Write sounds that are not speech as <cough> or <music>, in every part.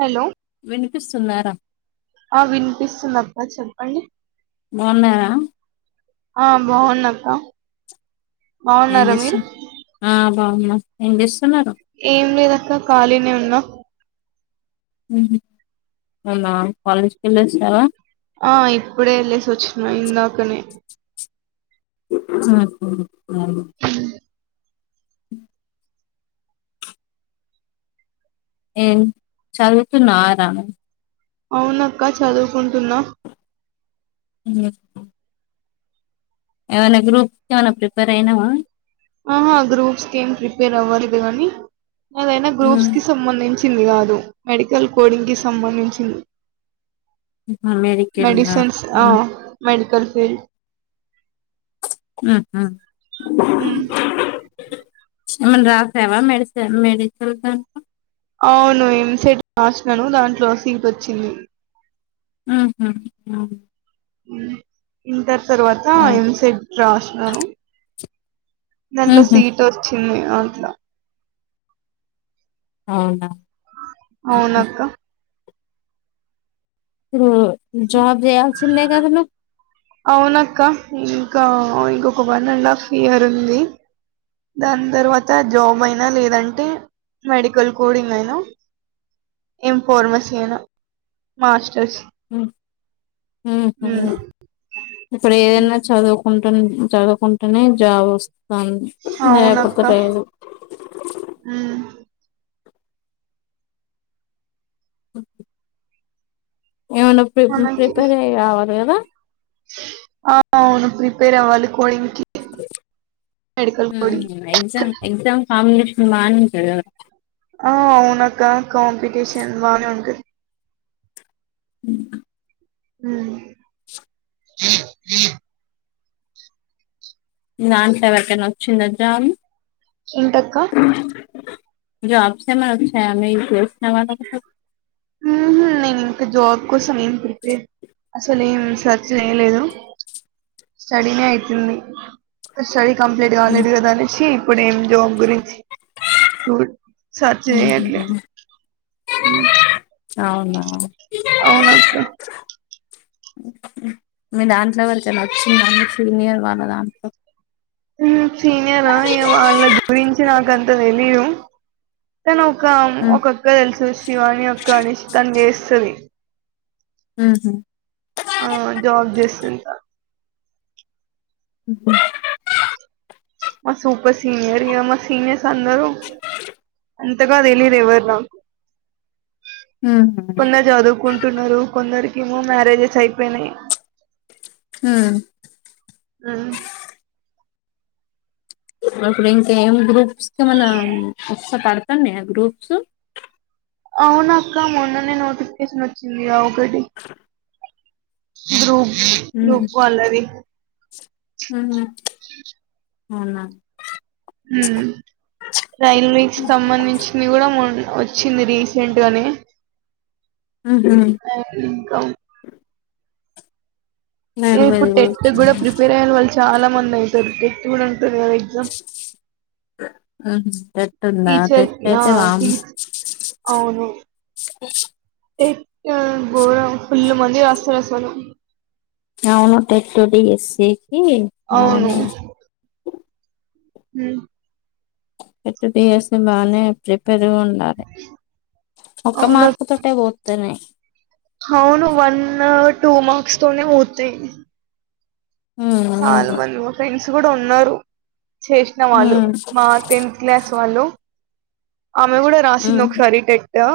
Hello వినిపిస్తున్నారా ఆ వినిపిస్తుంది అబ్బా చెప్పండి బాగున్నారా ఆ బాగున్నా అ ఏం చేస్తూ ఆ బాగున్నా ఇంగ్లీష్ ఏం లేదాక్క ఖాళీనే ఉన్నా అ కాలజ్ కలో చాల <unintelligible> ఆ ఇప్పుడే వెళ్ళసి వచ్చిన ఇందాకనే మ్మ్ <inaudible> ఏన్ చదువుతున్నవారా అవునక్క చదువుకుంటున్నా మ్మ్ ఏమైనా గ్రూప్ ఏమన్నా ప్రిపేర్ అయినవా ఆహా గ్రూప్స్కి ఏం ప్రిపేర్ అవ్వలేదు గని ఏదైనా గ్రూప్స్ కి సంబంధించి చింది కాదు మెడికల్ కోడింగ్ కి సంబంధించింది మెడికల్ దా మెడిసిన్స్ ఆ మెడి కల్ ఫీల్డ్ ఉహు హ్మ్ ఏమన్న రాసావా మెడిసెన్ మెడికల్ కో అవును ఏంసెట్ రాసినను దాంట్లో సీట్ వచ్చింది మ్మ్ హు ఓ ఇంటర్ తర్వాత ఎంసెట్ రాసినను దాంట్లో సీట్ వచ్చింది ఆట్ల అవునా ఇప్పుడు అవునక్కా రో జాబ్ చేయాల్సిందే కదా అవునక్క ఇంకా ఇంకొక వన్ అండ్ హాఫ్ ఇయర్ ఉంది దాని తర్వాత జాబ్ అయినా లేదంటే మెడికల్ కోడింగ్ అయినా ఎం ఫార్మసీ అయినా మాస్టర్స్ ఉమ్మ్ ఉహూ ఉమ్ ఇప్పుడేదన్నా చదువు ఉంటుంది చదువుకొంటానే జాబొస్ అన్ అవునక్క లేకపోతే <inaudible> ఉమ్ ఏమైనా ప్రి మనకి ప్రిపేర్ అయ్యి రావాలి గదా ఆ అవును ప్రిపేర్ అవ్వాలి కోడింగ్ కి మెడికల్ కోడింగ్ ఉమ్మ్ ఎగ్జామ్ ఎగ్జామ్ కాంబినేష్ బానుంటదా ఆ అవునక్క కాంపిటీషన్ బానే ఉంటది ఊ ఊ దాంట్లో ఎవరికన్నా వచ్చిందా జాబు ఏంటక్క జబ్స్ ఏమన్నా వచ్చాయా మీకు తెలిసిన వాళ్ళకు నేను ఇంకా జాబ్ కోసం ఏం ప్రిపేర్ అసలు ఏం సర్చ్ చేయలేదు స్టడీనే అయితుంది స్టడీ కంప్లీట్ కాలేదు కదా అనేసి ఇప్పుడు ఏం జాబ్ గురించి చూ సెర్చ్ చేయట్లే అవునా అవునా అక్క మీ దాంట్లో వాళ్ళకు ఎలా వచ్చిందండి సీనియర్ వాళ్ళ దాంట్లో సీనియర్ వాళ్ళ గురించి నాక అంత తెలిదు తను ఒక ఒకొక్క తెలుసు శివాని అక్క తను చే సర హహ ఆ జాబ్ చేస్తుంట అ ఓకే మా సూపర్ సీనియర్ మా సీనియర్ అందరూ అంతగాదు తెలీదు ఎవరు నాకు కొందరు చదు కున్నారు కొందరికి ఏమో మ్యారేజెస్ అయిపోయినాయి హ ఆ అప్పుడింక ఏం గ్రూప్స్ అవునా వస పడు పన్నయి గ్రూప్స్ అవును అక్క మొన్ననే నోటిఫికేషన్ వచ్చింది వెలి గ్రూప్ గ్రూప్ వాళ్ళది హ స అవునా రైల్వేస్ సంబంధించింది కూడా వచ్చింది రీసెంట్ గానే ఉహు ఇంకా నైర్వేద ఇప్పుడు టెట్ వచ్చింది కూడా ప్రిపేర్ అయ్యన వాళ్ళు చాలా మంది అయితారు <inaudible> ఆ టెట్ ఉంద టీచర్ టెట్ ఆ అయితే వామ్ టీచ్ అవును ఆ గోరం ఫుల్లు మంది రాస్తారు అసలు అవును టెట్ డిఎస్సీ కి బానే మ్మ్ పెద్దది ఏస్తే బానే ప్రిపేర్ దూండాలి ఒక్క అవును మార్కు తోటే పోతది అవును వన్ టూ మార్క్స్ తోనే పోతాయి ఉమ్ సాలు అవును <inaudible> కూడా ఉన్నారు చేసిన వాళ్ళు ఉమ్ మా టెన్త్ క్లాస్ వాళ్ళు ఆమె కూడా రాసింది ఉమ్ ఒకసారి టె యో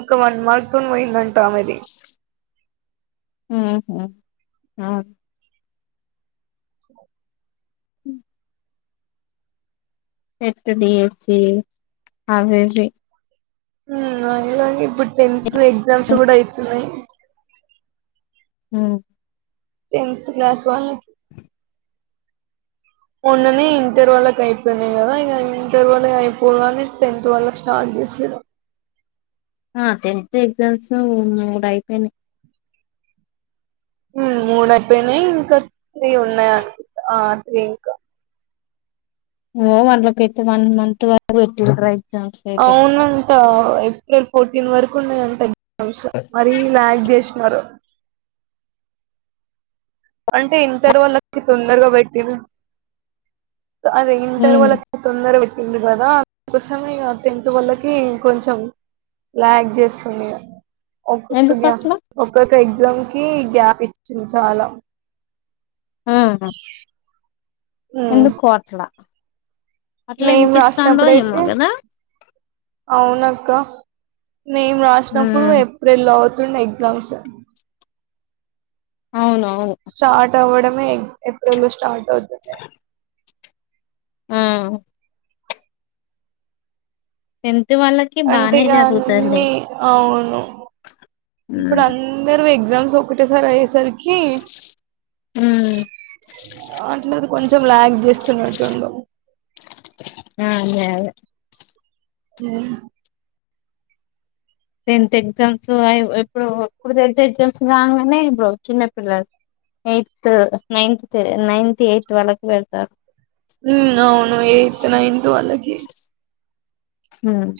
ఒక వన్ మార్క్ తోని పోయిందంట ఆమెది ఓహో ఆ పెట్టనియచే అవన్నీ అలాగే ఇప్పుడు టెన్త్ ఎగ్జామ్స్ కూడా అయితున్నాయి హ టెన్త్ క్లాస్ వాళ్ళకి మొన్ననే ఇంటర్ వాళ్ళకి అయిపోయినాయి కదా ఇక ఇంటర్ వాళ్ళ అయిపోగానే టెన్త్ వాళ్ళకి స్టార్ట్ చేసిర్రు ఆ టెన్త్ ఎగ్జామ్స్ మూడు అయిపోయినాయి మూడు అయిపోయినాయి ఇంకా త్రీ ఉన్నాయి ఆ త్రీ ఇంకా ఓ వార్లకైతే వన్ మంత్ దాక పెట్టిర్రు రై అవునంతా ఏప్రిల్ ఫోరటీన్ వరకు గున్న గాన్ పెద్ వంశ మరీ ల్యాగ్ జేష్నరు. అంటె ఇంటర్ వోళ్ళకి తొందర్గ పెట్టిర్రు. అదె ఇంటర్ ఉమ్ వోళ్లక్ తొందర పెట్ ఉంది గదా అందుకోసమె ఇగ టెన్త్ వొళ్లకి కొంచెం ల్యాగ్ జేస్తుందిగ. ఎందుకు ఒక్కొక్కగ్య అట్లా ఒక్కొక్క ఎగ్జామ్ కి కి గ్యాపిచ్చింద్ చాలా. ఆ ఎందుకొ అట్ల. మేమ్ ఎందుకు ఇస్తాండో ఏమో రాసినప్పుడైతె కదా ఔనక్క. మేమ్ రాష్నప్పుడు ఉమ్ ఏప్రిల్లో ఔత్ జుండె ఎగ్జామ్స్. అవునవును స్టాటవ్వడం. మే. ఏప్రిల్లొ స్టాటవ్తుండె. ఆ టెన్త్ వాళ్ళకి బానే జరుగుతదిలే అంటిగాన్ని ఔను ఉమ్ ఇప్పుడందర్వి గ్జామ్స్ ఒకటే సారయ్యే సర్కి. కి ఉమ్ అందర్ కొంచెం ల్యాగ్ జేస్తున్నట్టుండు. ఆ అదే అదే హూ టెన్త్ ఎగ్జామ్సు అయ్వ్ ఎప్పుడు ఇప్పుడు టెన్త్ ఎగ్జామ్స్ రాంగనే ఇబ్బుడు చిన్నపిల్లల్ ఎయ్తు నైన్త్ తె నైన్త్ ఎయ్త్ వాళ్ళక్ పెడ్తారు. ఊమ్ ఔను ఎయ్త్ నైన్త్ వాళ్లకి. ఉమ్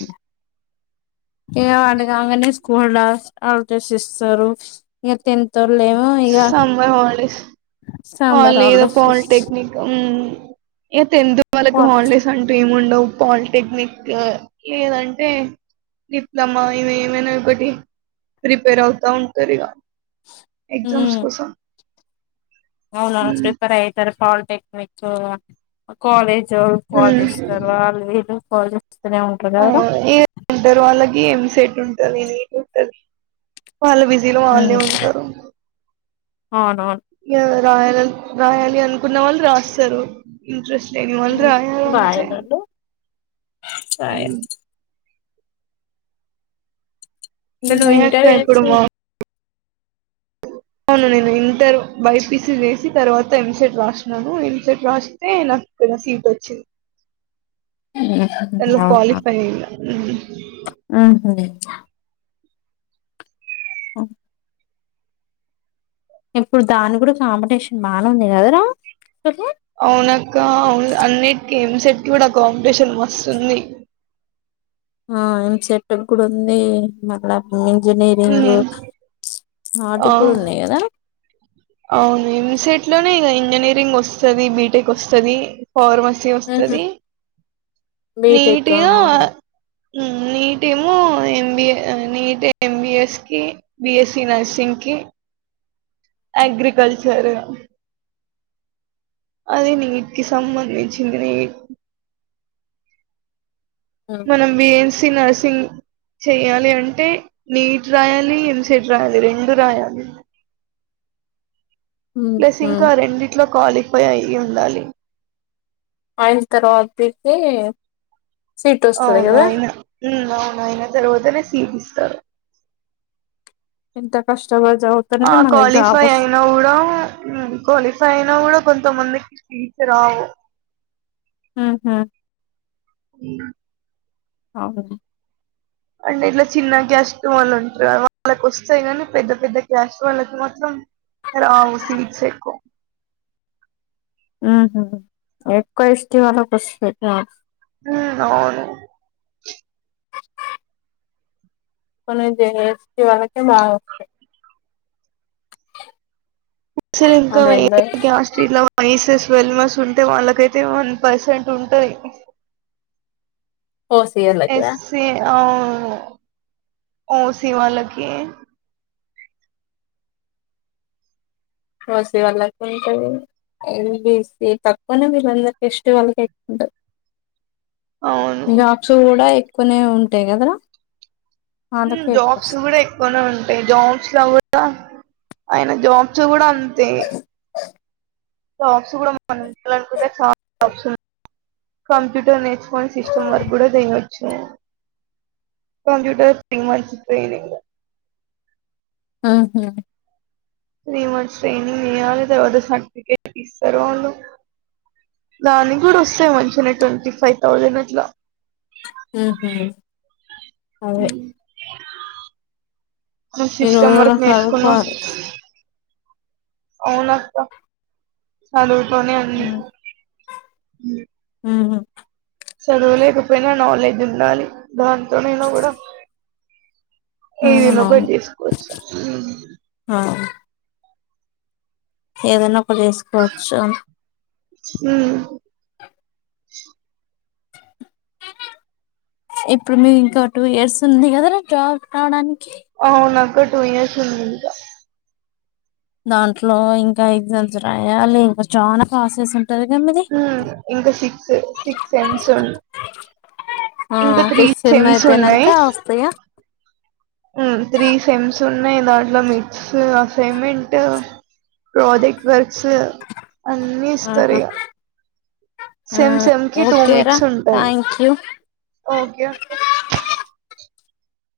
ఇగ వాళ్లు రాంగనె స్కూల్డాస్ <unintelligible> సిస్తరు ఇగ టెన్త్. తొల్లేమో ఇగ. సమ్మర్ వాల్లేదొ హాలిడేస్ ఇస్ పాల్టెక్నిక్ ఉమ్ ఇగ టెన్త్ వాళ్ళకు వాట్ హాల్డేస్ అంటు ఏమ్ ఏమిండవు పాలిటెక్నిక్ లేదంటే డిప్లమ ఇవేమైన ఒకటి ప్రిపేరౌతా ఉంటరిగ. ఎగ్జామ్స్ కోసం. ఔనవ్ను ఉమ్ ప్రిపేరైతరు పాల్ టెక్నిక్కు అ కాలేజ్. <unintelligible> కాల్ జేస్తర్ వాళ్ళు వీలు. కాల్జె. అ ఇగ ఇంటర్ వాళ్ళకి ఎంసెట్ ఉంట టది నీకుంటది. వాళ్ళ బిజీలో వాళ్లే ఉంటారు అవునవును రాయాల రాయాలి అనుకున్న వాళ్ళు రాస్తారు ఇంట్రెస్ట్ నేన్ ఇవాళ రాయలంతే బాయనండి సరే హ్మ్ అంటే నువ్వు మయక్క ఇంటర్ చేసి ఎప్పుడుమో అవును నేను ఇంటర్ బై పీసి చేసి తర్వాత ఎంసెట్ రాసినాను ఎంసెట్ రాస్తే నాకు ఇక్కడ సీట్ వచ్చింది. దాంట్లో అవునా క్వాలిఫై అయినా ఊహూ ఆ అ ఇప్పుడు దాని కూడా కాంపిటీషన్ బానే ఉంది కదరా అవునక్క అవును అన్నిటికీ ఎం సెట్కి కూడా కాంపిటీషన్ మస్తు ఉంది. ఆ ఎంసెట్ కి కూడా ఉంది మళ్ళా ఇంజనీరింగు ఆ వాటికి కూడా ఉన్నాయి కదా అవును ఎంసెట్ లోనే ఇగా ఇంజనీరింగ్ వస్తది బీటెక్ వస్తది ఫార్మసీ వస్తది బీటెక్ నీటియో అవును హ్మ్ నీటేమో ఎంబి నీట్ ఎంబిఎస్ కి బిఎస్సి నర్సింగ్కి ఎగ్రికల్చర్ సరే అది నీట్కి సంబంధించింది నీ మనం <unintelligible> సి నర్సింగ్ చెయ్యాలి అంటే నీట్ రాయాలి ఎంసెట్ రాయాలి రెండూ రాయాలి ప్లస్ ఇంకా రెండిట్లో క్వాలిఫై అయ్యి ఉండాలి ఆయిన తర్వాతైతే సీట్ వస్తది కదా హ్మ్ అవును అయిన తర్వాతనే సీటిస్తారు ఎంత కష్ ఆ క్వాలిఫై అయినా కూడా హ్మ్ క్వాలిఫై కైనా కూడా కొంతమందికి సీట్లు రావు ఊహూ అవును అంటే ఇట్లా చిన్న క్యాస్ట్ వాళ్ళు ఉంటరు. వాళ్ళకి వస్తాయి కాని పెద్ద పెద్ద క్యాస్ట్ వాళ్ళకి మాత్రం రావు సీట్స్ ఎక్కువ ఊహూ ఎక్కువ ఎస్టీ వాళ్ళకి వస్తాయి జాబ్స్ హ్మ్ అవును మరైతే ఎస్టీ వాళ్ళకి బా వస్తయి లు ఇంకా ఆస్ట్రే <unintelligible> ట్వల్వ్ మంత్స్ ఉంటే వాళ్ళకైతే వన్ పర్సెంట్ ఉంటది. ఓ స లేగగా <unintelligible> ఆ! ఓసి. వాల్లకి ఓసీ వాళ్ళకు ఉంటది. బి సి తక్కువనే వీళ్ళందరికి యస్. టి వాళ్ళకి ఎక్కువ ఉంటాది. అవును నాస వడా <unintelligible> కొనే ఉంటాయి కదరా? వాళ్ళకే ఎక్కువ జాబ్స్ వస్తాయి కూడా ఎక్కువనే ఉంటాయి జాబ్స్ లో కూడా అయిన జాబ్స్ కూడా అంతే! అంతే <unintelligible> చూడాలనుకుంటే చాలా కంప్యూటర్ నేర్చుకొని సిస్టమ్ వర్క్ కూడా చేయచ్చు. కంప్యూటర్ తో మంచి ట్రైనింగ్. ఉహు! త్రీ మంత్స్ ట్రైనింగ్ చేయాలి తర్వాత సర్టిఫికెట్ ఇస్తారు. వాళ్ళు దానికి కూడా వస్తాయి మంచిగానే ట్వంటీ ఫైవ్ థౌజండ్ అట్లా. హు హూ అదే మేం ఈ సిస్టమ్ రోజుల్లో వర్క్ నేర్చుకున్నాం. చదువుకోవాలి అవునా! అక్కా, చదువు తోనే ఉంది. ఇ <unintelligible> హు హూ! చదువలేకపోయినా నాలెడ్జ్ ఉండాలి. దాంతోనైనా కూడా ఏదో ఒకటి అవునవును చేసుకోవచ్చు. ఏదన్నా ప్రవేశకోచ్చ <unintelligible> హ్మ్! ఇప్పుడు మీ ఇంకా టూ ఇయర్స్ ఉంది కదా రా జాబ్ రావడానికి? అవును అక్కా టు ఇయర్స్ ఉంది ఇంకా. దాంట్లో ఇంకా ఎగ్జామ్స్ రాయాలి, ఇంకా చాలా ప్రాసెస్ ఉంట. హు ఇంకా సిక్స్ సిక్స్ సెమ్స్ ఉ ఆ ఇంకా త్రీ ఫిఫ్త్ సెమ్ సెమ్స్ అయిపోయినంక ఉన్నాయి. వస్తాయా హ్మ్! త్రీ సెమ్స్ ఉన్నాయి దాంట్లో mix assignment project work. Sir! అన్నీ ఇస్తారు ఆహా ఇగ సెమ్ సెమ్ కి టూ ఓకేరా మిడ్స్ ఉంటాయి. Thank you okay.